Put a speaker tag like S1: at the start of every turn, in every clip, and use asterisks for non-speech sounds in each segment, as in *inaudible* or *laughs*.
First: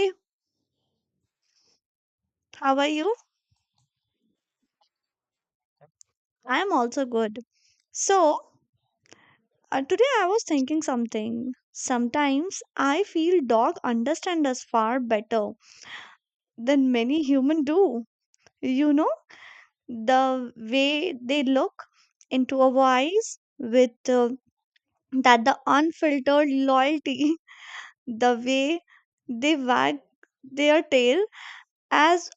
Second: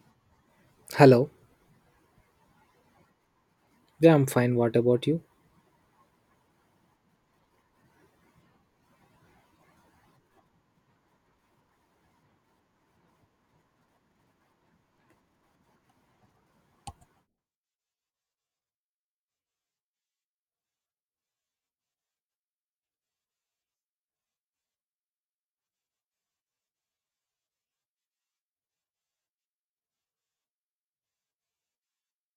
S1: Hey,
S2: Hello.
S1: how are you?
S2: Yeah, I'm fine. What about you?
S1: I'm also good. So, today I was thinking something. Sometimes I feel dog understand us far better than many human do. You know, the way they look into our eyes with uh, that the unfiltered loyalty, *laughs* the way they wag their tail as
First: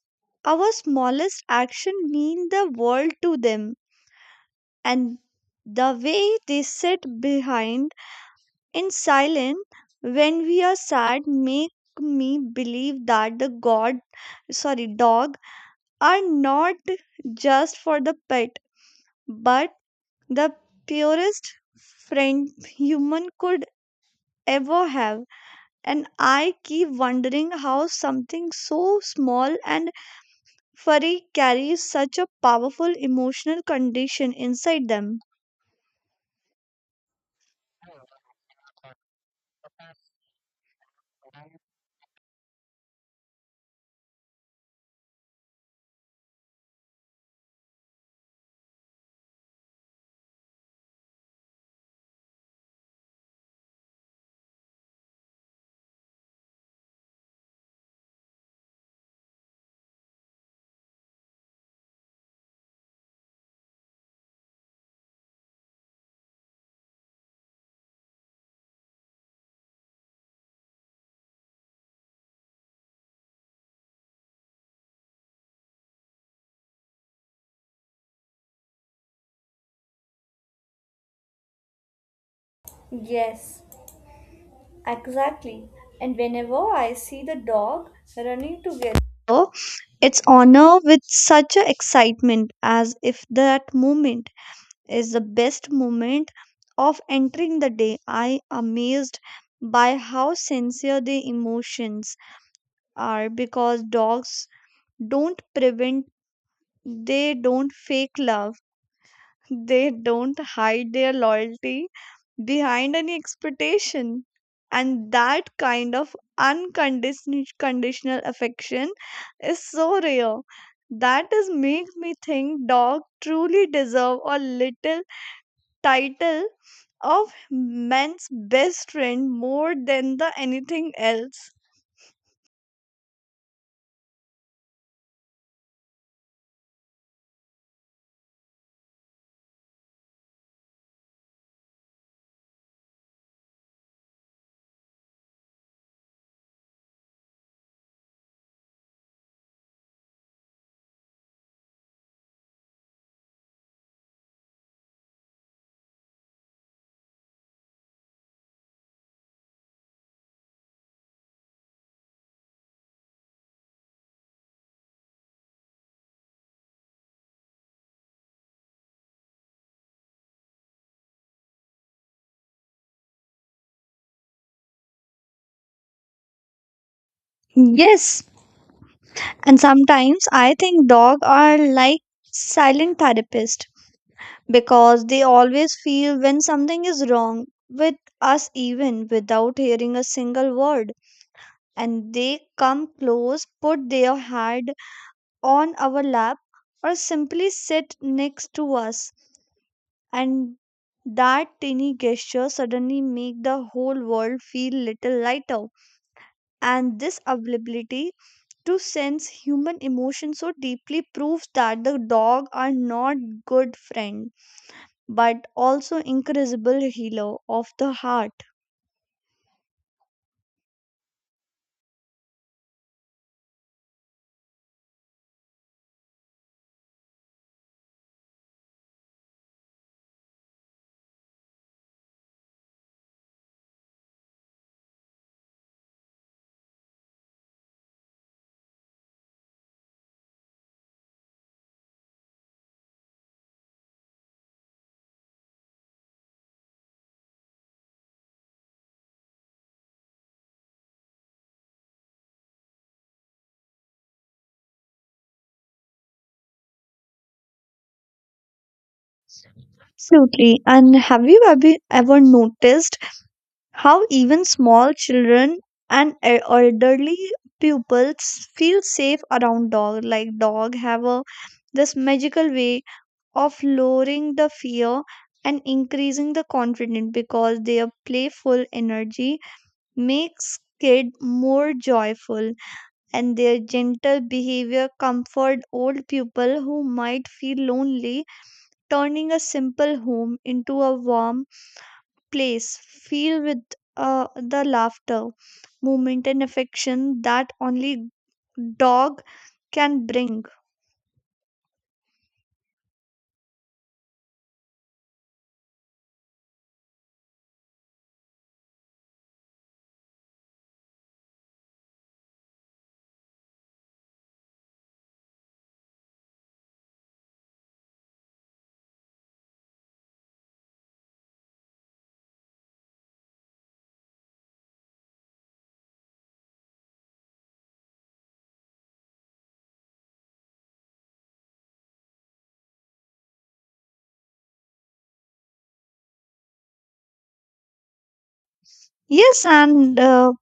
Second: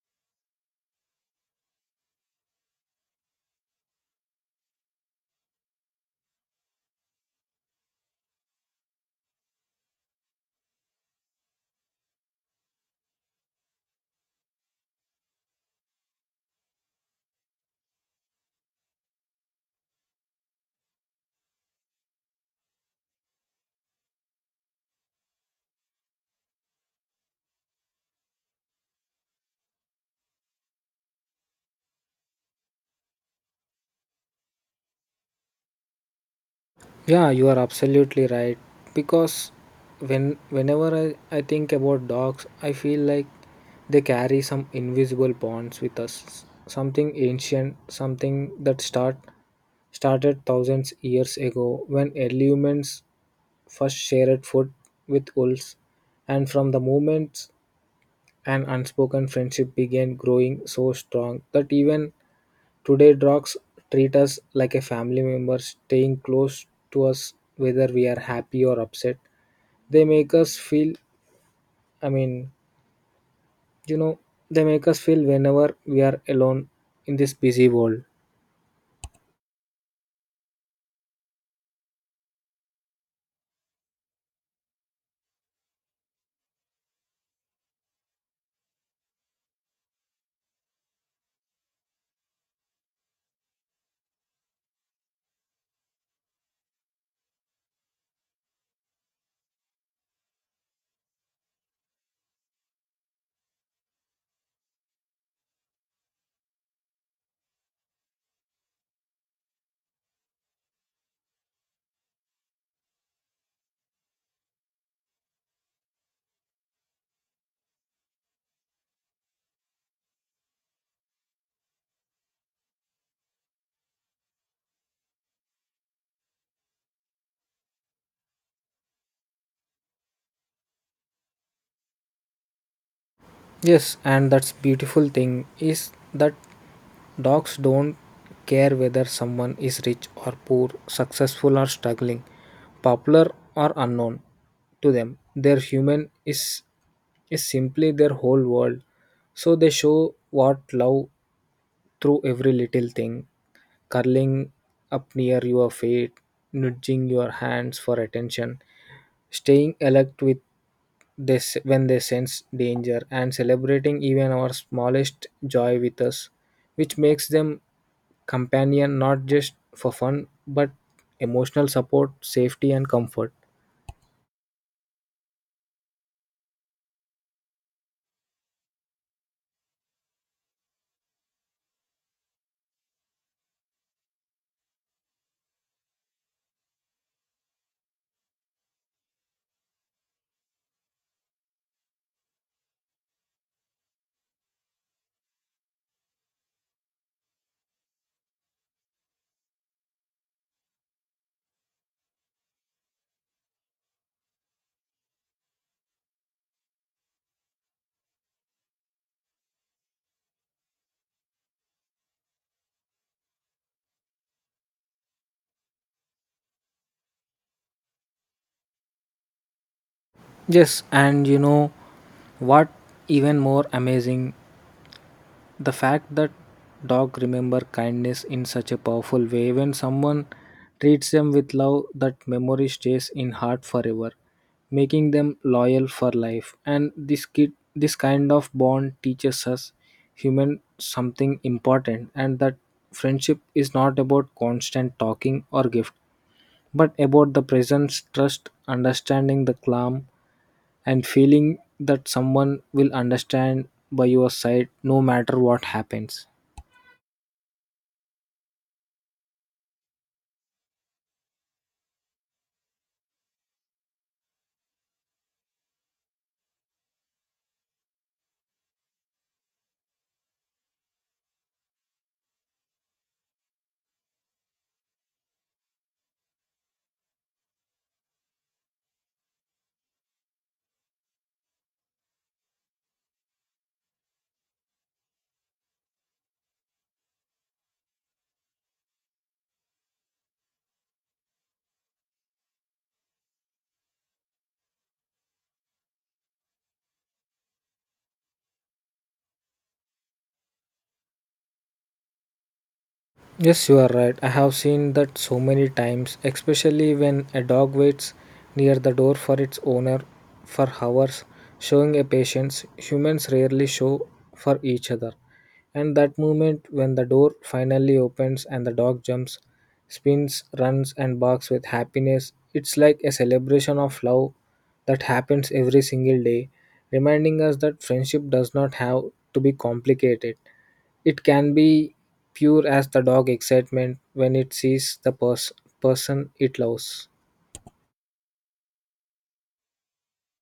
S1: our smallest action mean the world to them, and the way they sit behind in silence when we are sad make me believe that the god, sorry, dog are not just for the pet but the purest friend human could ever have. And I keep wondering how something so small and furry carries such a powerful emotional condition inside them.
S2: Yeah, you are absolutely right. Because whenever I think about dogs, I feel like they carry some invisible bonds with us. Something ancient, something that started 1000s years ago when early humans first shared food with wolves, and from the moment an unspoken friendship began growing so strong that even today, dogs treat us like a family member, staying close to us whether we are happy or upset. They make us feel, I mean, you know, they make us feel whenever we are alone in this busy world.
S1: Yes, exactly. And whenever I see the dog running together, its honor with such a excitement as if that moment is the best moment of entering the day, I amazed by how sincere the emotions are, because dogs don't prevent, they don't fake love, they don't hide their loyalty behind any expectation. And that kind of unconditional affection is so rare. That is makes me think dog truly deserve a little title of man's best friend more than the anything else.
S2: Yes, and that's beautiful thing is that dogs don't care whether someone is rich or poor, successful or struggling, popular or unknown to them. Their human is simply their whole world. So they show what love through every little thing, curling up near your feet, nudging your hands for attention, staying alert with this when they sense danger, and celebrating even our smallest joy with us, which makes them companion not just for fun but emotional support, safety, and comfort.
S1: Yes, and sometimes I think dogs are like silent therapists, because they always feel when something is wrong with us even without hearing a single word, and they come close put their head on our lap or simply sit next to us, and that tiny gesture suddenly make the whole world feel little lighter, and this ability to sense human emotion so deeply proves that the dog are not good friend but also incredible healer of the heart.
S2: Yes, and you know what even more amazing the fact that dog remember kindness in such a powerful way when someone treats them with love, that memory stays in heart forever, making them loyal for life, and this kind of bond teaches us human something important, and that friendship is not about constant talking or gift but about the presence, trust, understanding, the calm, and feeling that someone will understand by your side no matter what happens.
S1: Absolutely. And have you ever noticed how even small children and elderly pupils feel safe around dog? Like dog have a this magical way of lowering the fear and increasing the confidence because their playful energy makes kid more joyful and their gentle behavior comfort old people who might feel lonely, turning a simple home into a warm place filled with the laughter, movement, and affection that only dog can bring.
S2: Yes, you are right. I have seen that so many times, especially when a dog waits near the door for its owner for hours, showing a patience humans rarely show for each other. And that moment when the door finally opens and the dog jumps, spins, runs, and barks with happiness, it's like a celebration of love that happens every single day, reminding us that friendship does not have to be complicated. It can be pure as the dog excitement when it sees the person it loves.
S1: Yes, and uh,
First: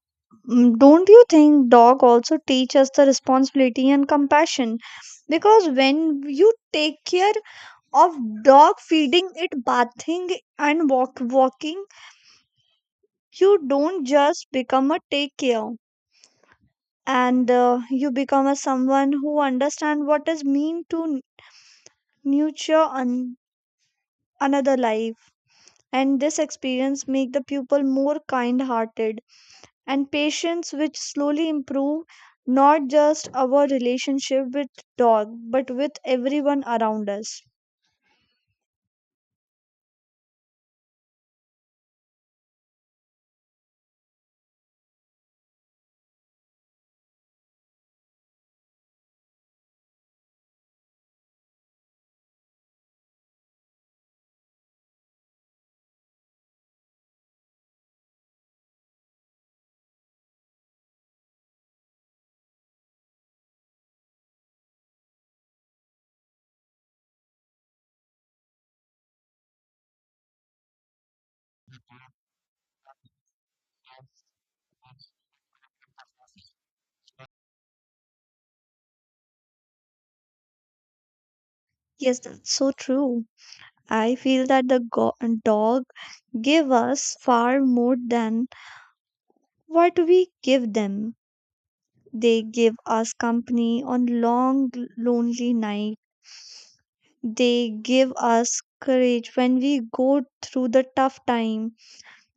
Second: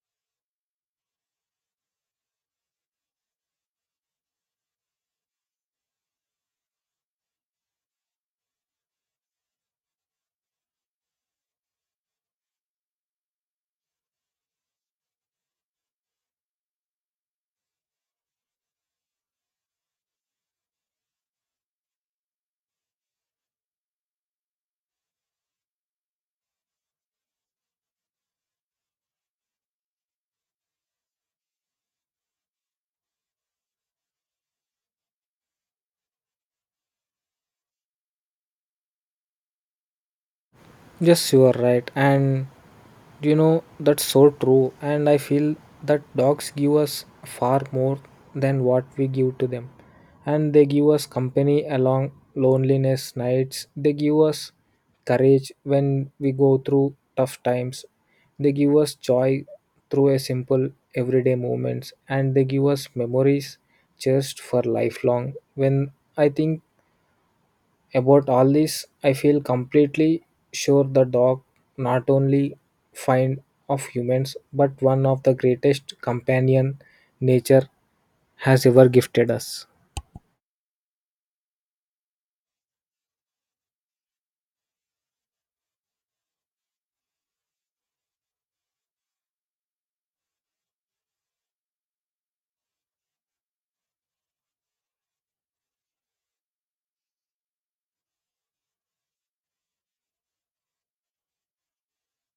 S1: mm, don't you think dog also teach us the responsibility and compassion? Because when you take care of dog feeding it, bathing and walking you don't just become a take care and you become a someone who understand what is mean to nurture another life, and this experience make the pupil more kind hearted and patience which slowly improve not just our relationship with dog but with everyone around us.
S2: Yes, you are right. And do you know that's so true? And I feel that dogs give us far more than what we give to them. And they give us company along loneliness nights. They give us courage when we go through tough times. They give us joy through a simple everyday moments, and they give us memories just for lifelong. When I think about all this, I feel completely sure the dog not only find of humans but one of the greatest companion nature has ever gifted us.
S1: Yes, that's so true. I feel that the dog give us far more than what we give them. They give us company on long, lonely night. They give us courage when we go through the tough time.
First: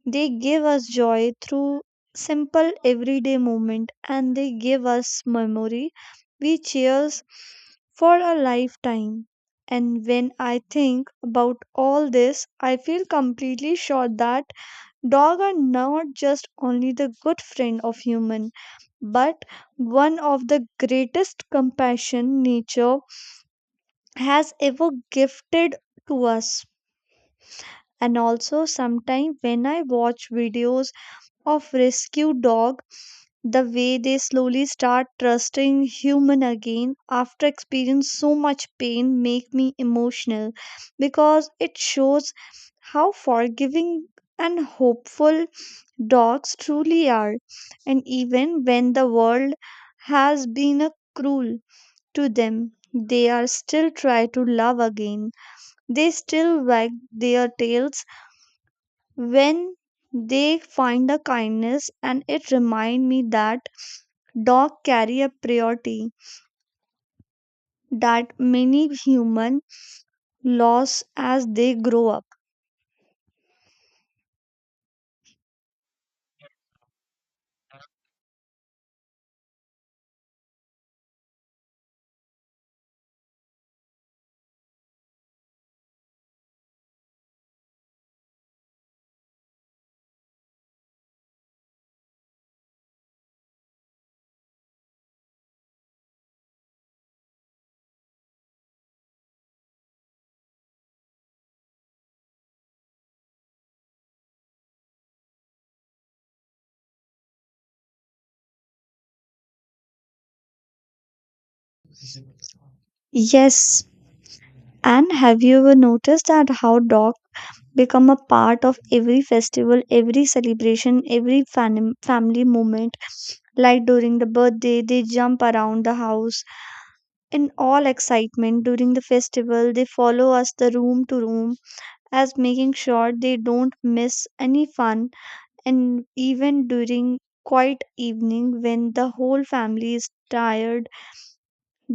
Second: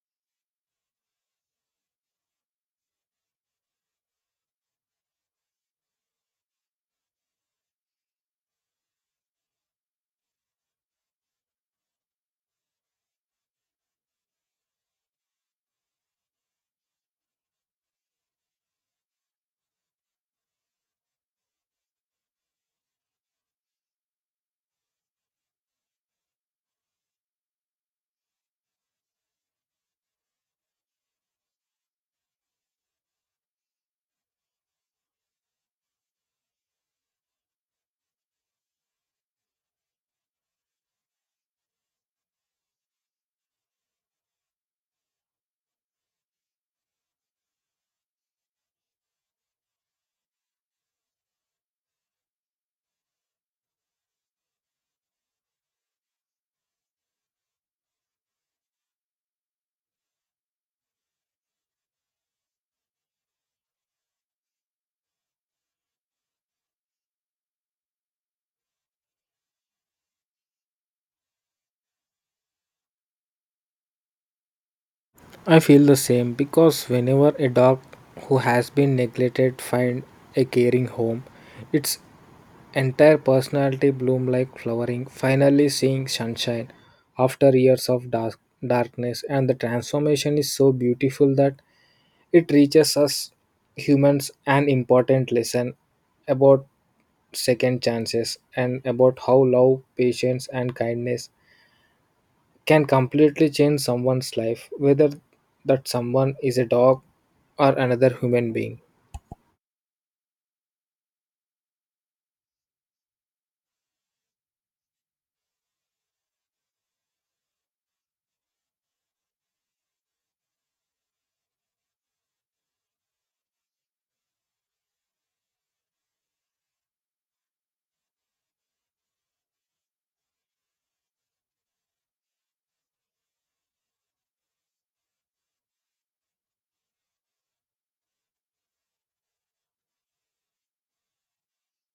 S1: They give us joy through simple everyday moment, and they give us memory we cherish for a lifetime. And when I think about all this, I feel completely sure that dogs are not just only the good friend of human but one of the greatest compassion nature has ever gifted to us. And also, sometimes when I watch videos of rescue dog, the way they slowly start trusting human again after experience so much pain make me emotional, because it shows how forgiving and hopeful dogs truly are. And even when the world has been a cruel to them, they are still try to love again. They still wag their tails when they find a kindness, and it remind me that dog carry a priority that many human lose as they grow up.
S2: I feel the same because whenever a dog who has been neglected find a caring home, its entire personality bloom like flowering, finally seeing sunshine after years of darkness, and the transformation is so beautiful that it reaches us humans an important lesson about second chances and about how love, patience, and kindness can completely change someone's life, whether that someone is a dog or another human being.
S1: Yes, and have you ever noticed that how dog become a part of every festival, every celebration, every family moment? Like during the birthday, they jump around the house. In all excitement during the festival, they follow us the room to room as making sure they don't miss any fun. And even during quiet evening when the whole family is tired,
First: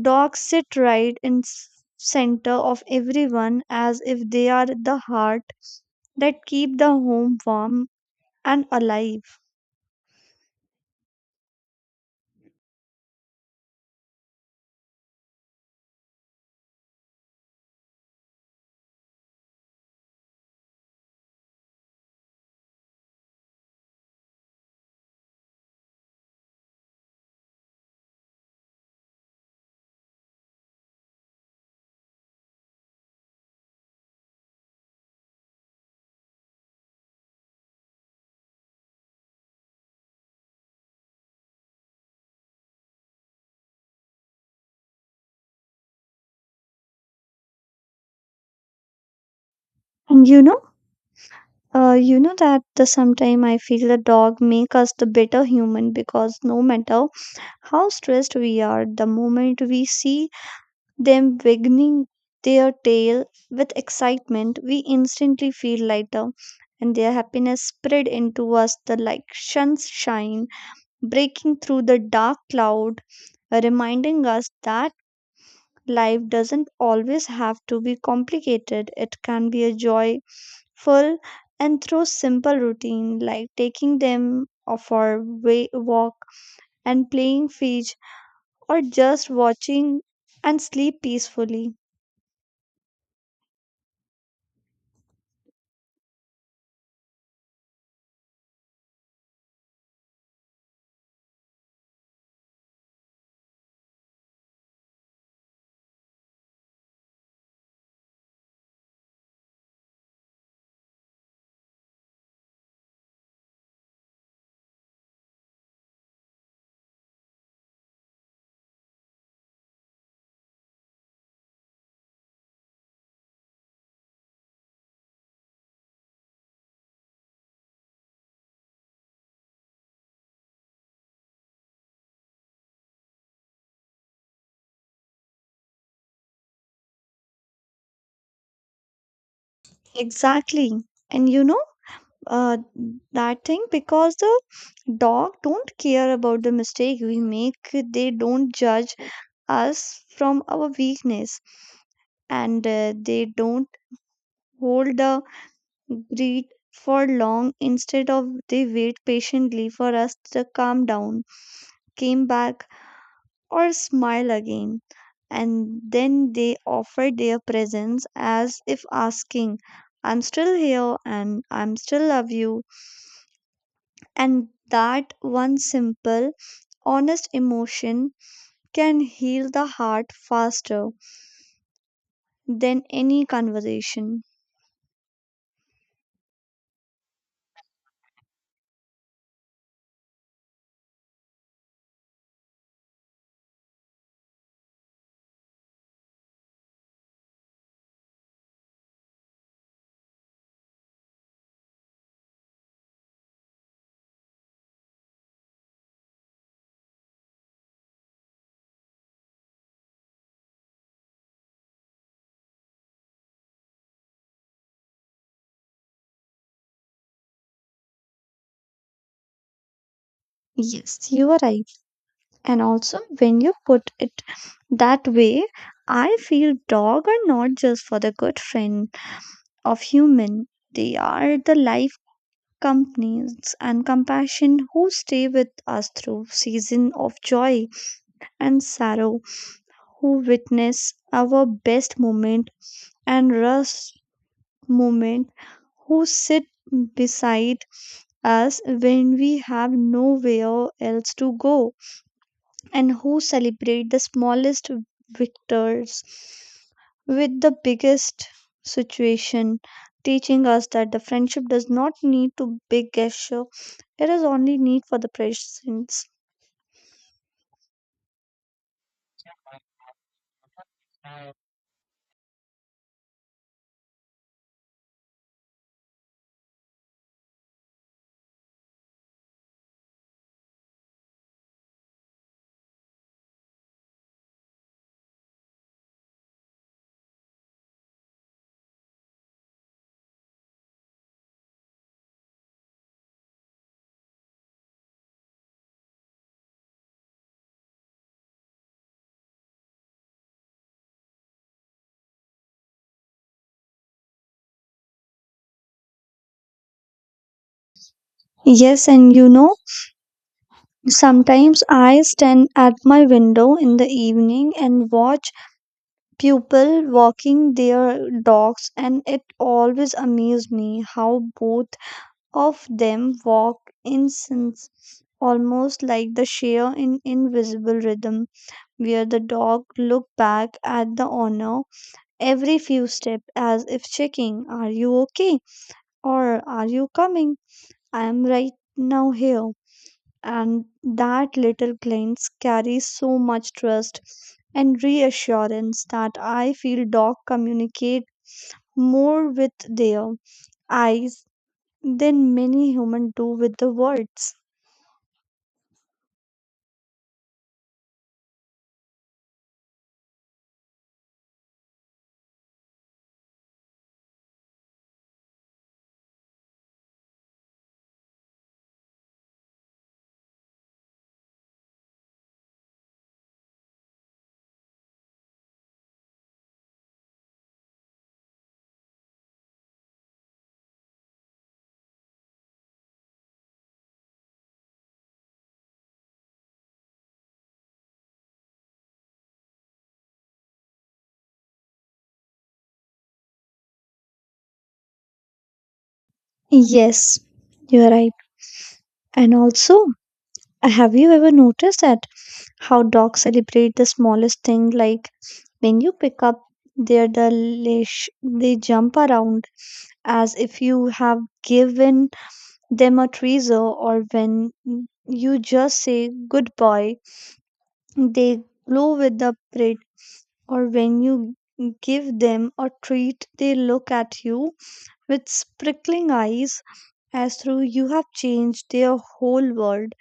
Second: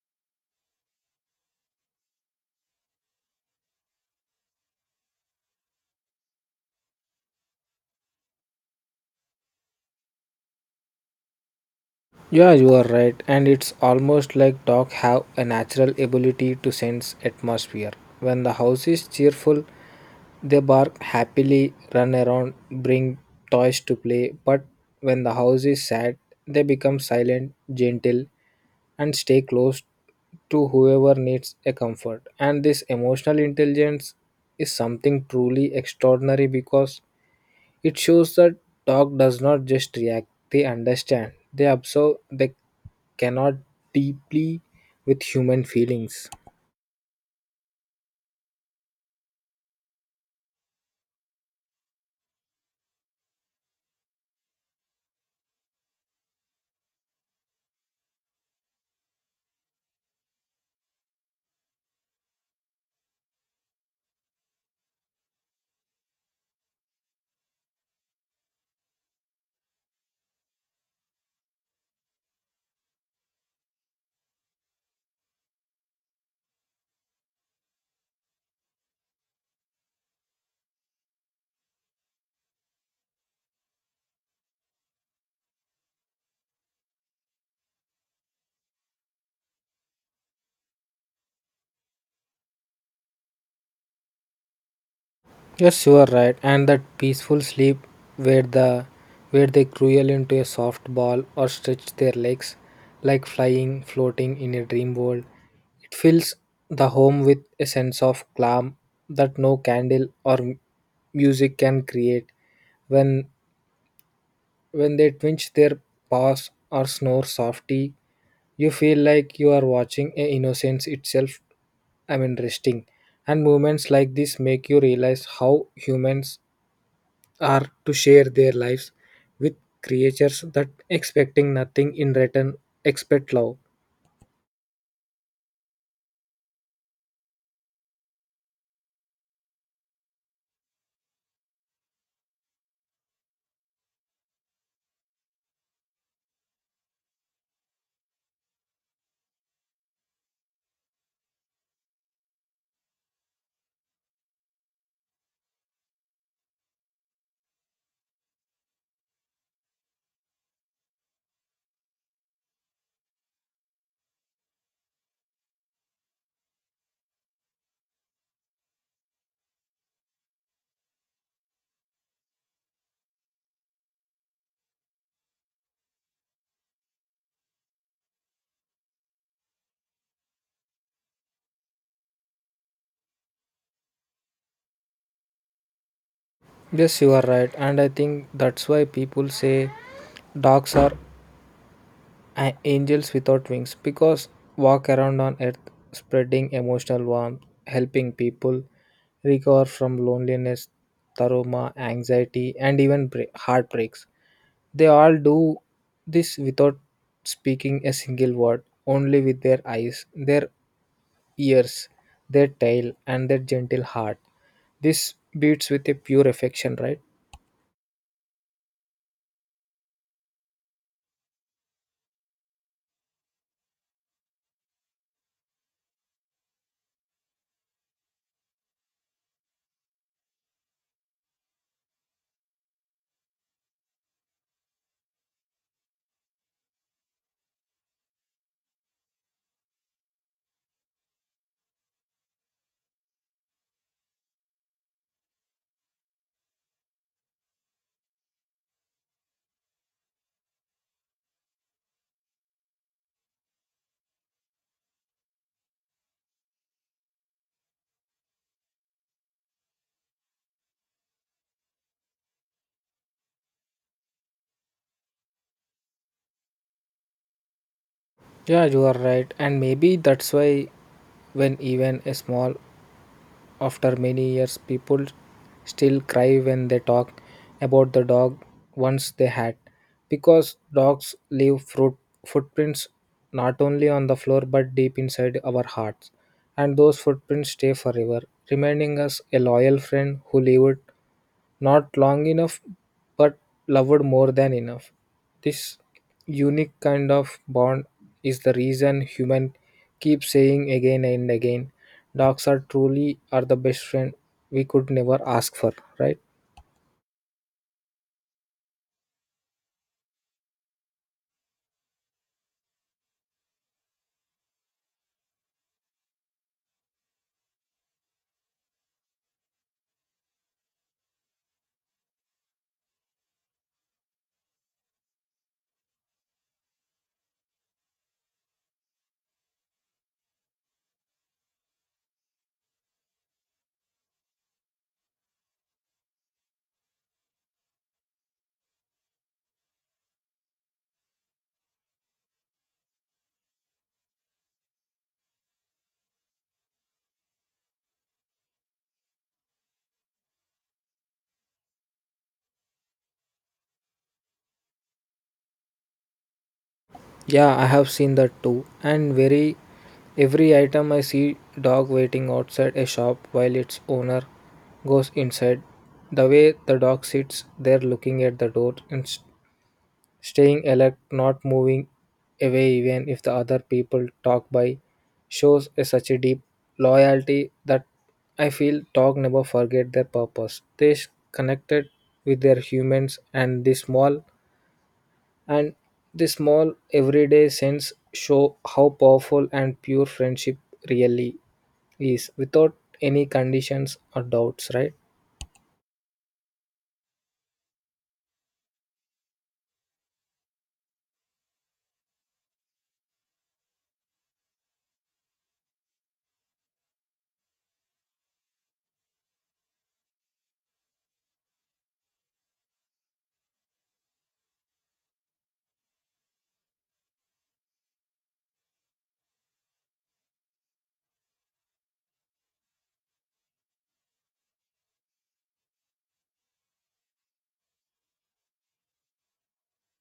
S1: dogs sit right in center of everyone as if they are the heart that keep the home warm and alive.
S2: Yeah, you are right, and it's almost like dogs have a natural ability to sense atmosphere. When the house is cheerful, they bark happily, run around, bring toys to play, but when the house is sad, they become silent, gentle, and stay close to whoever needs a comfort. And this emotional intelligence is something truly extraordinary because it shows that dog does not just react, they understand. They observe, they cannot deeply with human feelings.
S1: And you know that the sometime I feel the dog make us the better human because no matter how stressed we are the moment we see them wagging their tail with excitement, we instantly feel lighter, and their happiness spread into us the like sunshine breaking through the dark cloud, reminding us that life doesn't always have to be complicated. It can be a joyful and through simple routine like taking them of our way, walk and playing fetch or just watching and sleep peacefully.
S2: Yes, you are right. And that peaceful sleep where the where they crawl into a soft ball or stretch their legs like flying, floating in a dream world. It fills the home with a sense of calm that no candle or music can create when When they twitch their paws or snore softly, you feel like you are watching a innocence itself, resting. And movements like this make you realize how humans are to share their lives with creatures that expecting nothing in return expect love.
S1: Exactly. And uh, that thing because the dog don't care about the mistake we make. They don't judge us from our weakness, and they don't hold the greed for long, instead of they wait patiently for us to calm down, came back or smile again. And then they offer their presence as if asking, "I'm still here and I'm still love you." And that one simple, honest emotion can heal the heart faster than any conversation.
S2: Yes, you are right, and I think that's why people say dogs are angels without wings because walk around on earth spreading emotional warmth, helping people recover from loneliness, trauma, anxiety, and even heartbreaks. They all do this without speaking a single word, only with their eyes, their ears, their tail, and their gentle heart. This beats with a pure affection, right?
S1: Yes, you are right. And also, when you put it that way, I feel dog are not just for the good friend of human. They are the life companies and compassion who stay with us through season of joy and sorrow, who witness our best moment and rough moment, who sit beside us when we have nowhere else to go, and who celebrate the smallest victors with the biggest situation, teaching us that the friendship does not need to big gesture. It is only need for the presence.
S2: Yeah, you are right, and maybe that's why when even a small after many years, people still cry when they talk about the dog once they had, because dogs leave footprints not only on the floor but deep inside our hearts, and those footprints stay forever, reminding us a loyal friend who lived not long enough, but loved more than enough. This unique kind of bond is the reason human keep saying again and again, dogs are truly are the best friend we could never ask for, right?
S1: Yes, and sometimes I stand at my window in the evening and watch people walking their dogs, and it always amazes me how both of them walk in sync, almost like the share in invisible rhythm, where the dog look back at the owner every few steps as if checking, "Are you okay?" or "Are you coming? I am right now here." And that little glance carries so much trust and reassurance that I feel dogs communicate more with their eyes than many humans do with the words.
S2: Yeah, I have seen that too. And very every item I see dog waiting outside a shop while its owner goes inside. The way the dog sits there looking at the door staying alert, not moving away even if the other people talk by, shows a such a deep loyalty that I feel dog never forget their purpose. Connected with their humans, and the and small everyday sense show how powerful and pure friendship really is without any conditions or doubts, right?
S1: Yes, you're right. And also, have you ever noticed that how dogs celebrate the smallest thing? Like when you pick up the leash, they jump around as if you have given them a treasure, or when you just say good boy, they glow with the pride, or when you give them a treat, they look at you with sparkling eyes as though you have changed their whole world.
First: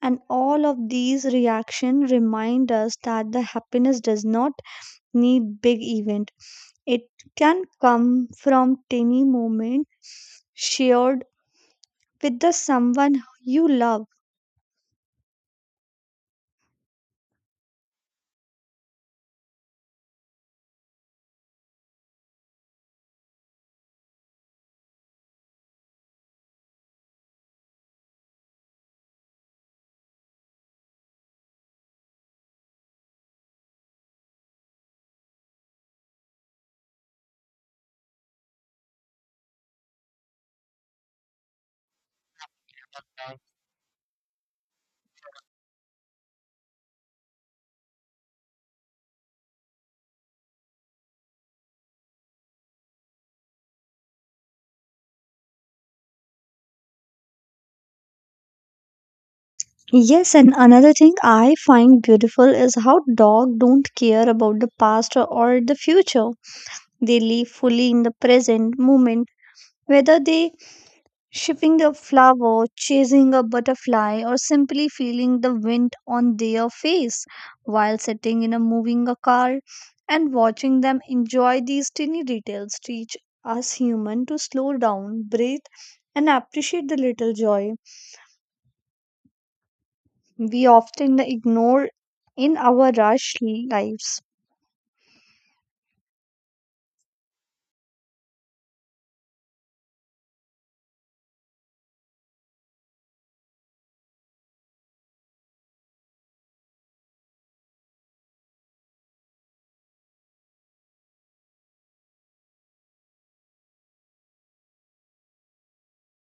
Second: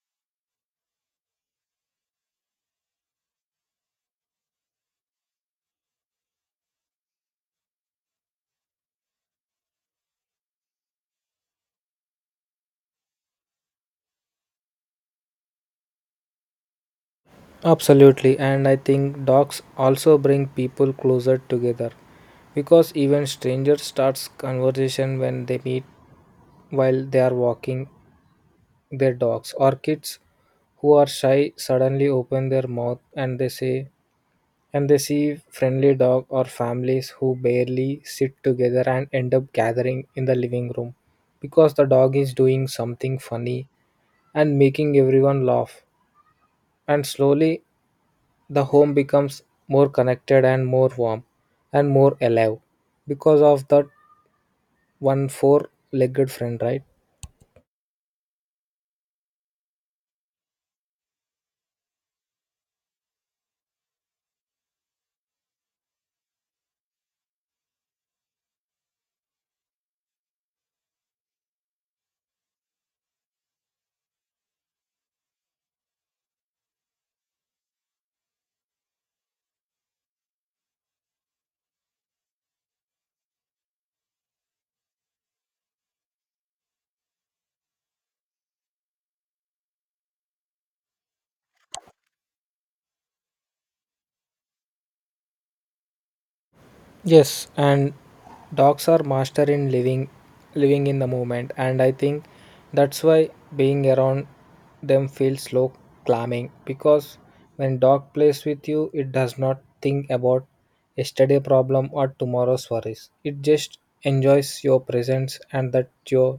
S1: And all of these reactions remind us that the happiness does not need big event. It can come from tiny moment shared with the someone you love.
S2: Absolutely, and I think dogs also bring people closer together because even strangers starts conversation when they meet while they are walking their dogs, or kids who are shy suddenly open their mouth and they say and they see friendly dog, or families who barely sit together and end up gathering in the living room because the dog is doing something funny and making everyone laugh, and slowly the home becomes more connected and more warm and more alive because of that one four legged friend, right?
S1: Yes, and another thing I find beautiful is how dog don't care about the past or the future. They live fully in the present moment, whether they shipping a flower, chasing a butterfly, or simply feeling the wind on their face while sitting in a moving a car. And watching them enjoy these tiny details teach us human to slow down, breathe, and appreciate the little joy we often ignore in our rush lives.
S2: Yes, and dogs are master in living in the moment, and I think that's why being around them feels slow climbing, because when dog plays with you it does not think about yesterday problem or tomorrow's worries, it just enjoys your presence, and that your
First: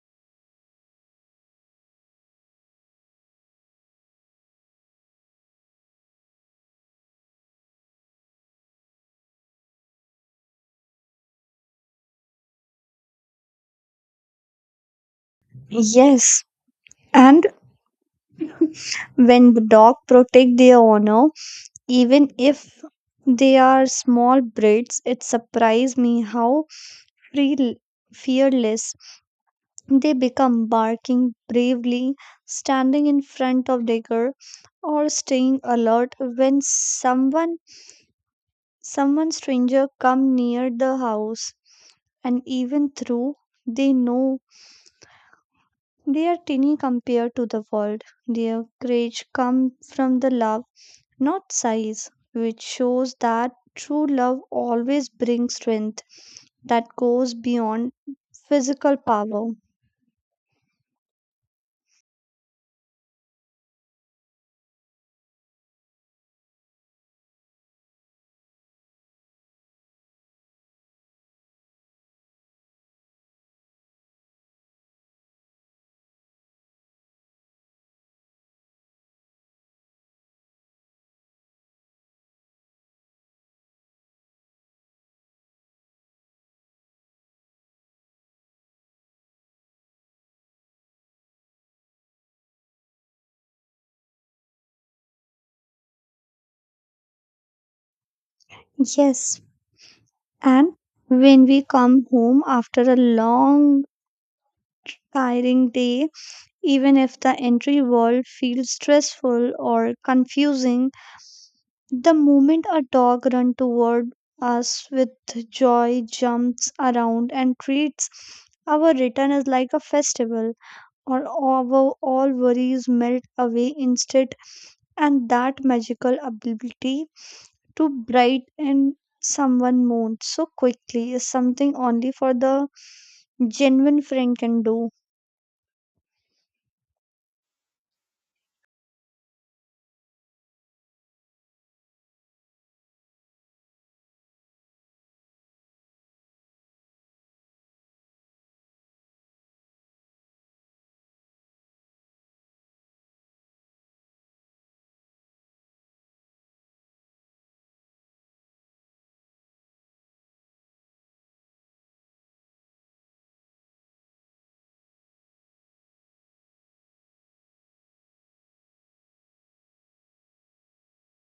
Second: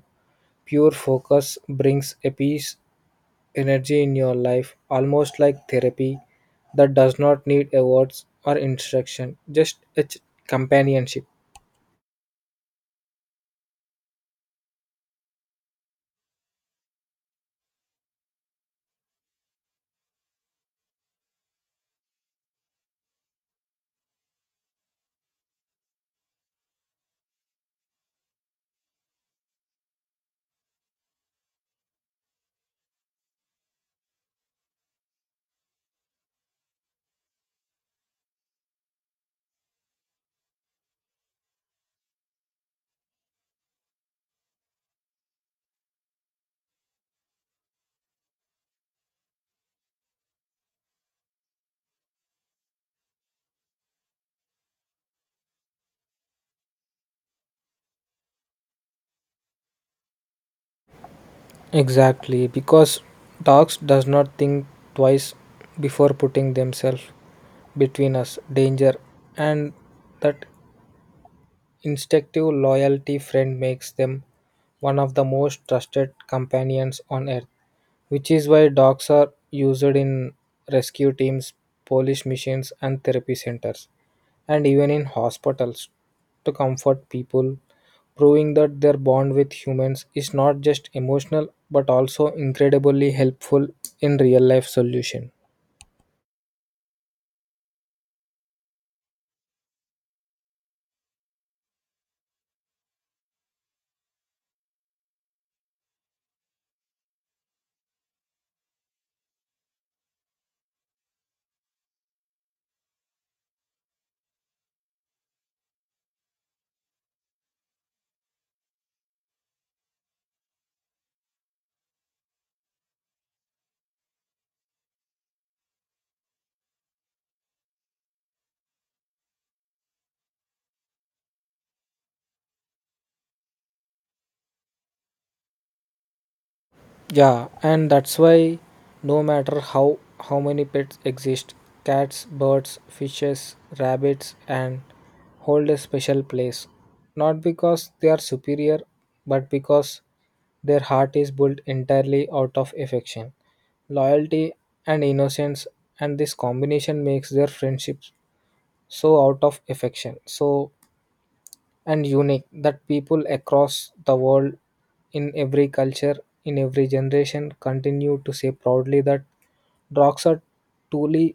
S2: pure focus brings a peace energy in your life, almost like therapy that does not need a words or instruction, just its companionship.
S1: Yes, and when the dog protect their owner, even if they are small breeds, it surprised me how freel- fearless. They become barking bravely, standing in front of digger, or staying alert when someone stranger come near the house. And even through they know they are tiny compared to the world, their courage comes from the love, not size, which shows that true love always brings strength that goes beyond physical power.
S2: Exactly, because dogs does not think twice before putting themselves between us danger, and that instinctive loyalty friend makes them one of the most trusted companions on earth, which is why dogs are used in rescue teams, police missions, and therapy centers, and even in hospitals to comfort people, proving that their bond with humans is not just emotional but also incredibly helpful in real life solution.
S1: Yes, and when we come home after a long, tiring day, even if the entry world feels stressful or confusing, the moment a dog runs toward us with joy, jumps around, and treats our return is like a festival, or our all worries melt away instant, and that magical ability to bright and someone moon so quickly is something only for the genuine friend can do.
S2: Yeah, and that's why no matter how many pets exist, cats, birds, fishes, rabbits and hold a special place. Not because they are superior, but because their heart is built entirely out of affection, loyalty, and innocence, and this combination makes their friendships so out of affection. So and unique that people across the world in every culture in every generation continue to say proudly that dogs are truly,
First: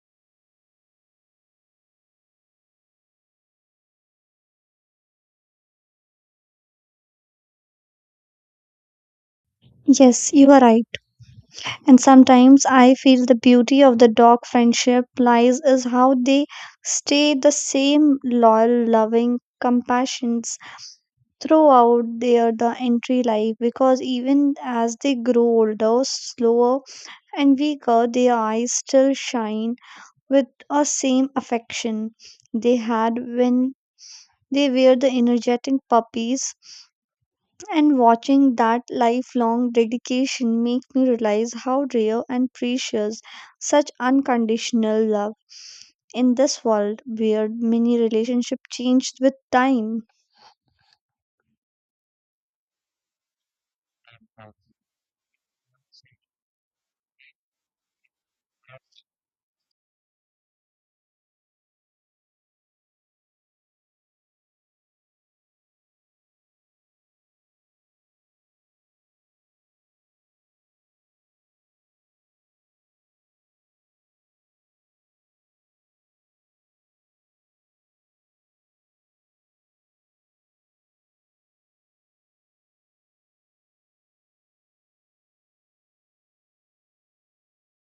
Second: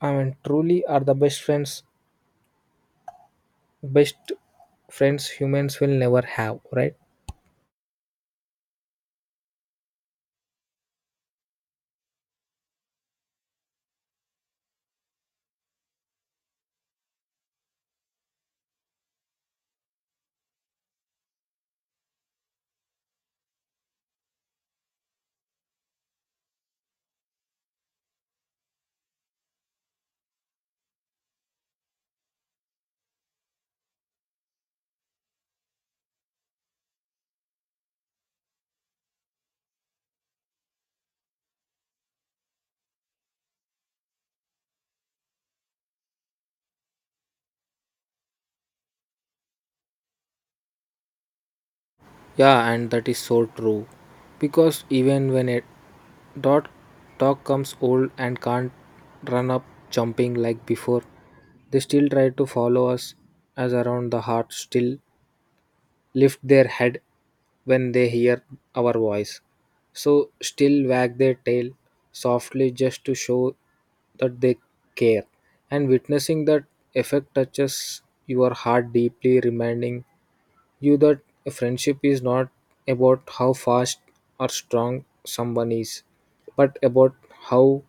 S2: I mean, truly are the best friends, best humans will never have, right?
S1: Yes, you are right. And sometimes I feel the beauty of the dog friendship lies is how they stay the same loyal, loving compassions throughout the entry life, because even as they grow older, slower and weaker, their eyes still shine with a same affection they had when they were the energetic puppies. And watching that lifelong dedication make me realize how rare and precious such unconditional love in this world where many relationships changed with time.
S2: Yeah, and that is so true because even when a dog dog comes old and can't run up jumping like before, they still try to follow us as around the heart, still lift their head when they hear our voice. So still wag their tail softly just to show that they care. And witnessing that effect touches your heart deeply, reminding you that a friendship is not about how fast or strong someone is, but about how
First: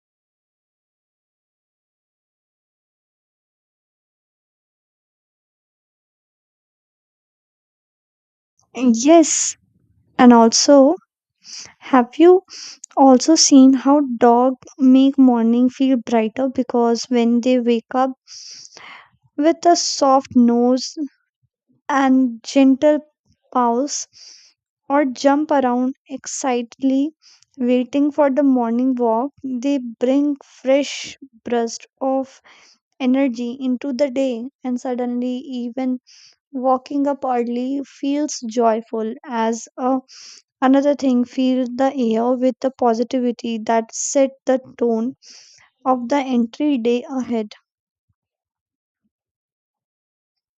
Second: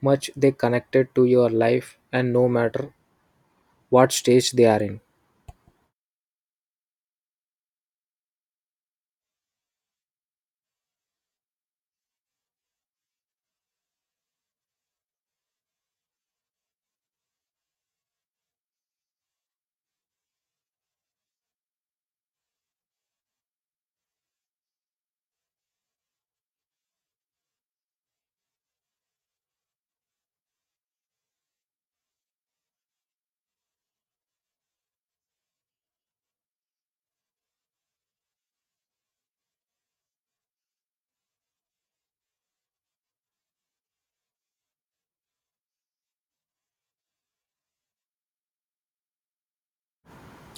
S2: much they connected to your life and no matter what stage they are in.
S1: Yes, and also have you also seen how dog make morning feel brighter because when they wake up with a soft nose and gentle pause or jump around excitedly waiting for the morning walk, they bring fresh burst of energy into the day. And suddenly even walking up early feels joyful as another thing fill the air with the positivity that set the tone of the entry day ahead.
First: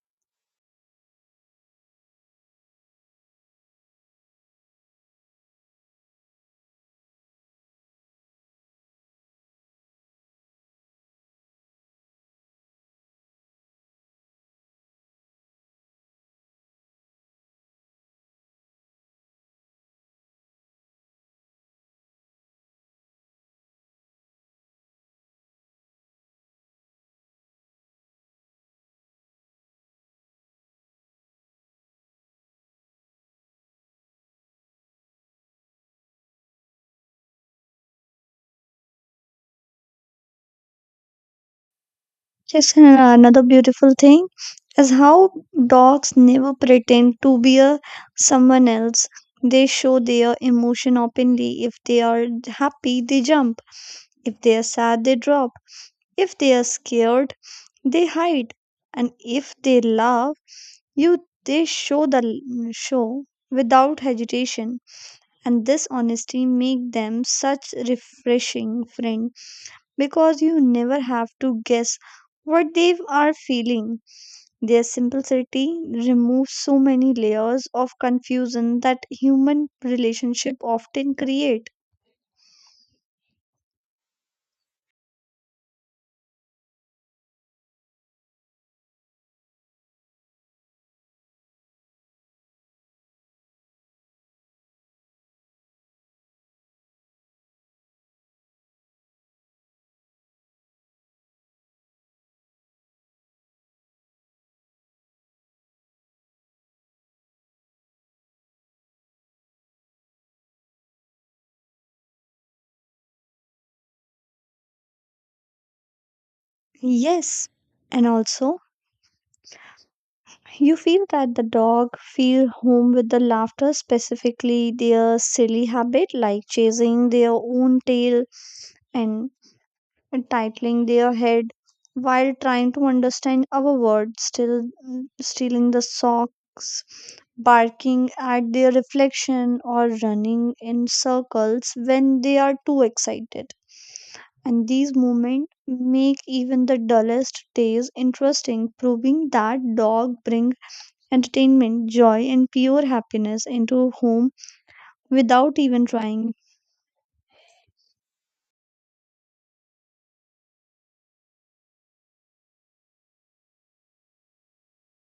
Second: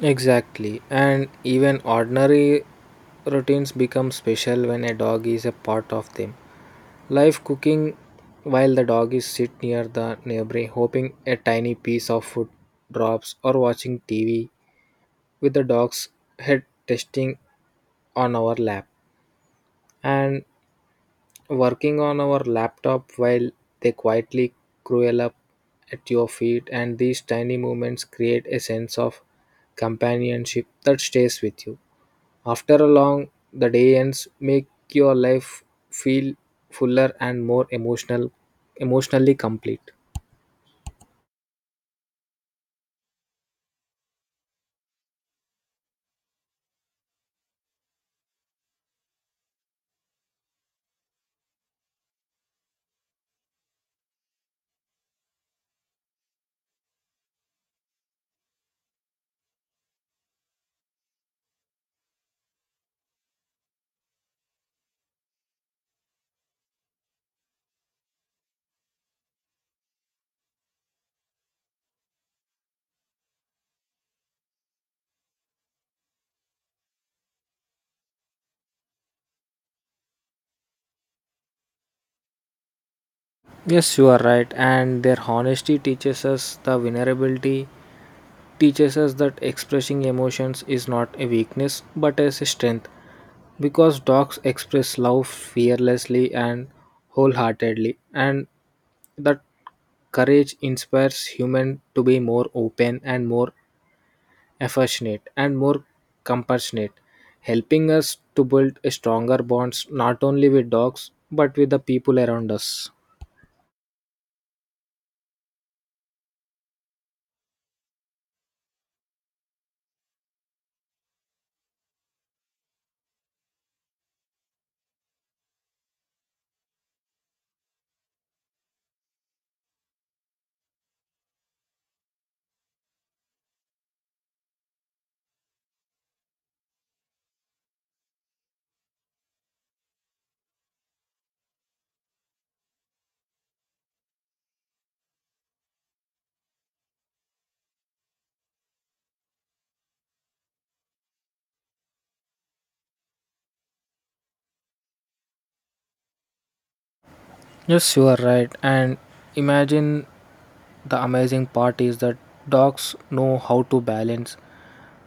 S2: Exactly. And even ordinary routines become special when a dog is a part of them. Life cooking while the dog is sit near the neighbor hoping a tiny piece of food drops, or watching TV with the dog's head testing on our lap, and working on our laptop while they quietly crawl up at your feet, and these tiny movements create a sense of companionship that stays with you after a long the day ends, make your life feel fuller and more emotionally complete.
S1: Yes, and another beautiful thing is how dogs never pretend to be a someone else. They show their emotion openly. If they are happy, they jump. If they are sad, they drop. If they are scared, they hide. And if they love you, they show without hesitation. And this honesty make them such refreshing friend because you never have to guess what they are feeling. Their simplicity removes so many layers of confusion that human relationship often create.
S2: Yes, you are right. And their honesty teaches us the vulnerability, teaches us that expressing emotions is not a weakness but is a strength. Because dogs express love fearlessly and wholeheartedly, and that courage inspires humans to be more open and more affectionate, and more compassionate, helping us to build stronger bonds not only with dogs but with the people around us.
S1: Yes, and also you feel that the dog feel home with the laughter, specifically their silly habit like chasing their own tail and titling their head while trying to understand our words, still stealing the socks, barking at their reflection, or running in circles when they are too excited. And these moments make even the dullest days interesting, proving that dog bring entertainment, joy, and pure happiness into home without even trying.
S2: Yes, you are right. And imagine the amazing part is that dogs know how to balance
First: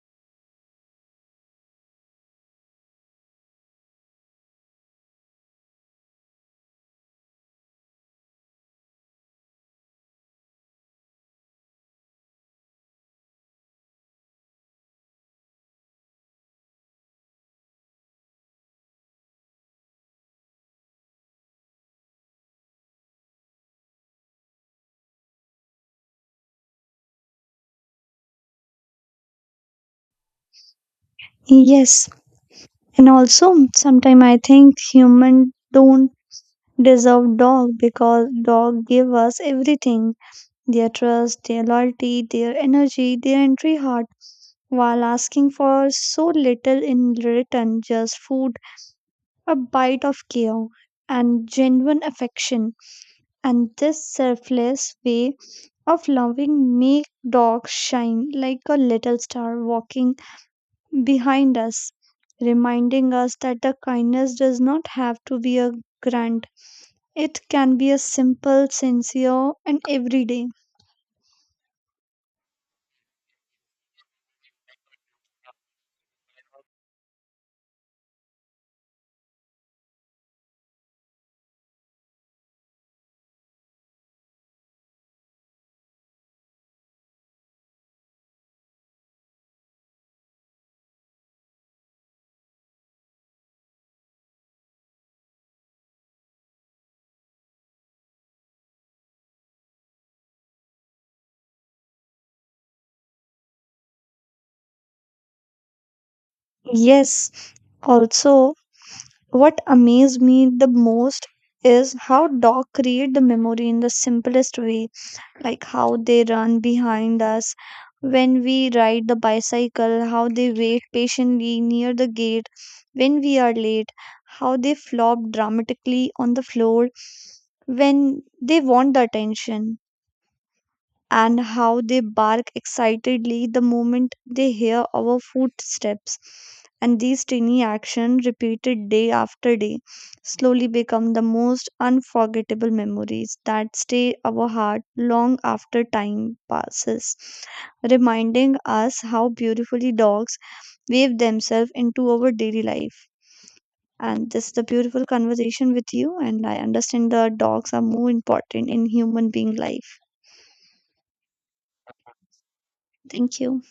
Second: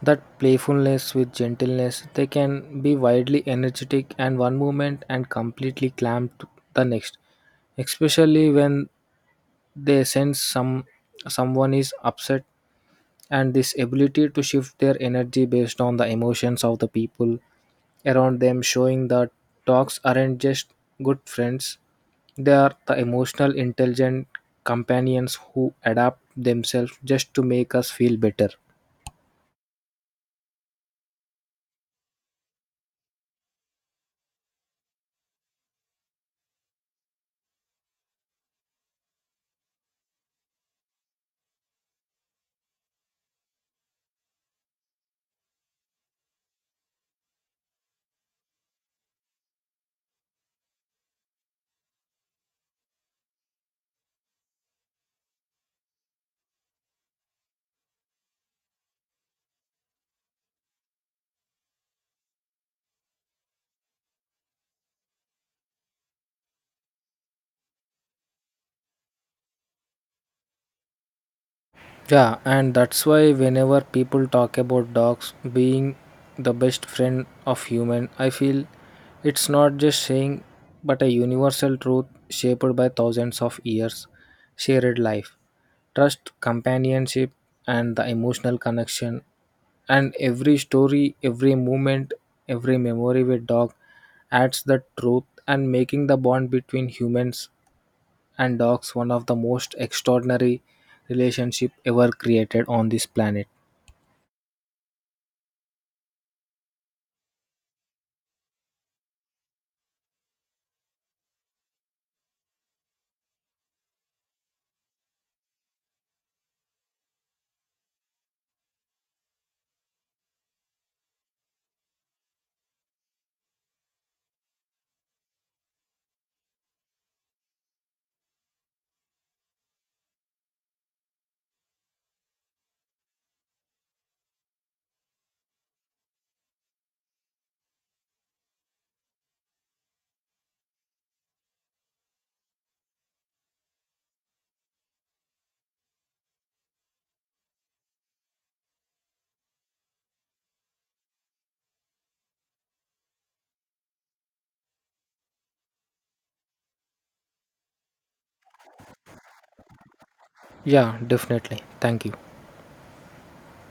S2: that playfulness with gentleness. They can be wildly energetic and one moment and completely clamped the next, especially when they sense someone is upset, and this ability to shift their energy based on the emotions of the people around them showing that dogs aren't just good friends, they are the emotional intelligent companions who adapt themselves just to make us feel better.
S1: Yes, and also sometimes I think human don't deserve dog, because dog give us everything: their trust, their loyalty, their energy, their entry heart, while asking for so little in return, just food, a bite of care, and genuine affection. And this selfless way of loving make dogs shine like a little star walking behind us, reminding us that the kindness does not have to be a grand. It can be a simple, sincere, and everyday.
S2: Yeah, and that's why whenever people talk about dogs being the best friend of human, I feel it's not just saying but a universal truth shaped by thousands of years shared life. Trust, companionship, and the emotional connection, and every story, every moment, every memory with dog adds the truth and making the bond between humans and dogs one of the most extraordinary relationship ever created on this planet.
S1: Yes, also, what amazed me the most is how dogs create the memory in the simplest way, like how they run behind us when we ride the bicycle, how they wait patiently near the gate when we are late, how they flop dramatically on the floor when they want the attention, and how they bark excitedly the moment they hear our footsteps. And these tiny actions, repeated day after day, slowly become the most unforgettable memories that stay our heart long after time passes, reminding us how beautifully dogs weave themselves into our daily life. And this is a beautiful conversation with you, and I understand the dogs are more important in human being life.
S2: Yeah, definitely, thank you.
S1: Thank you.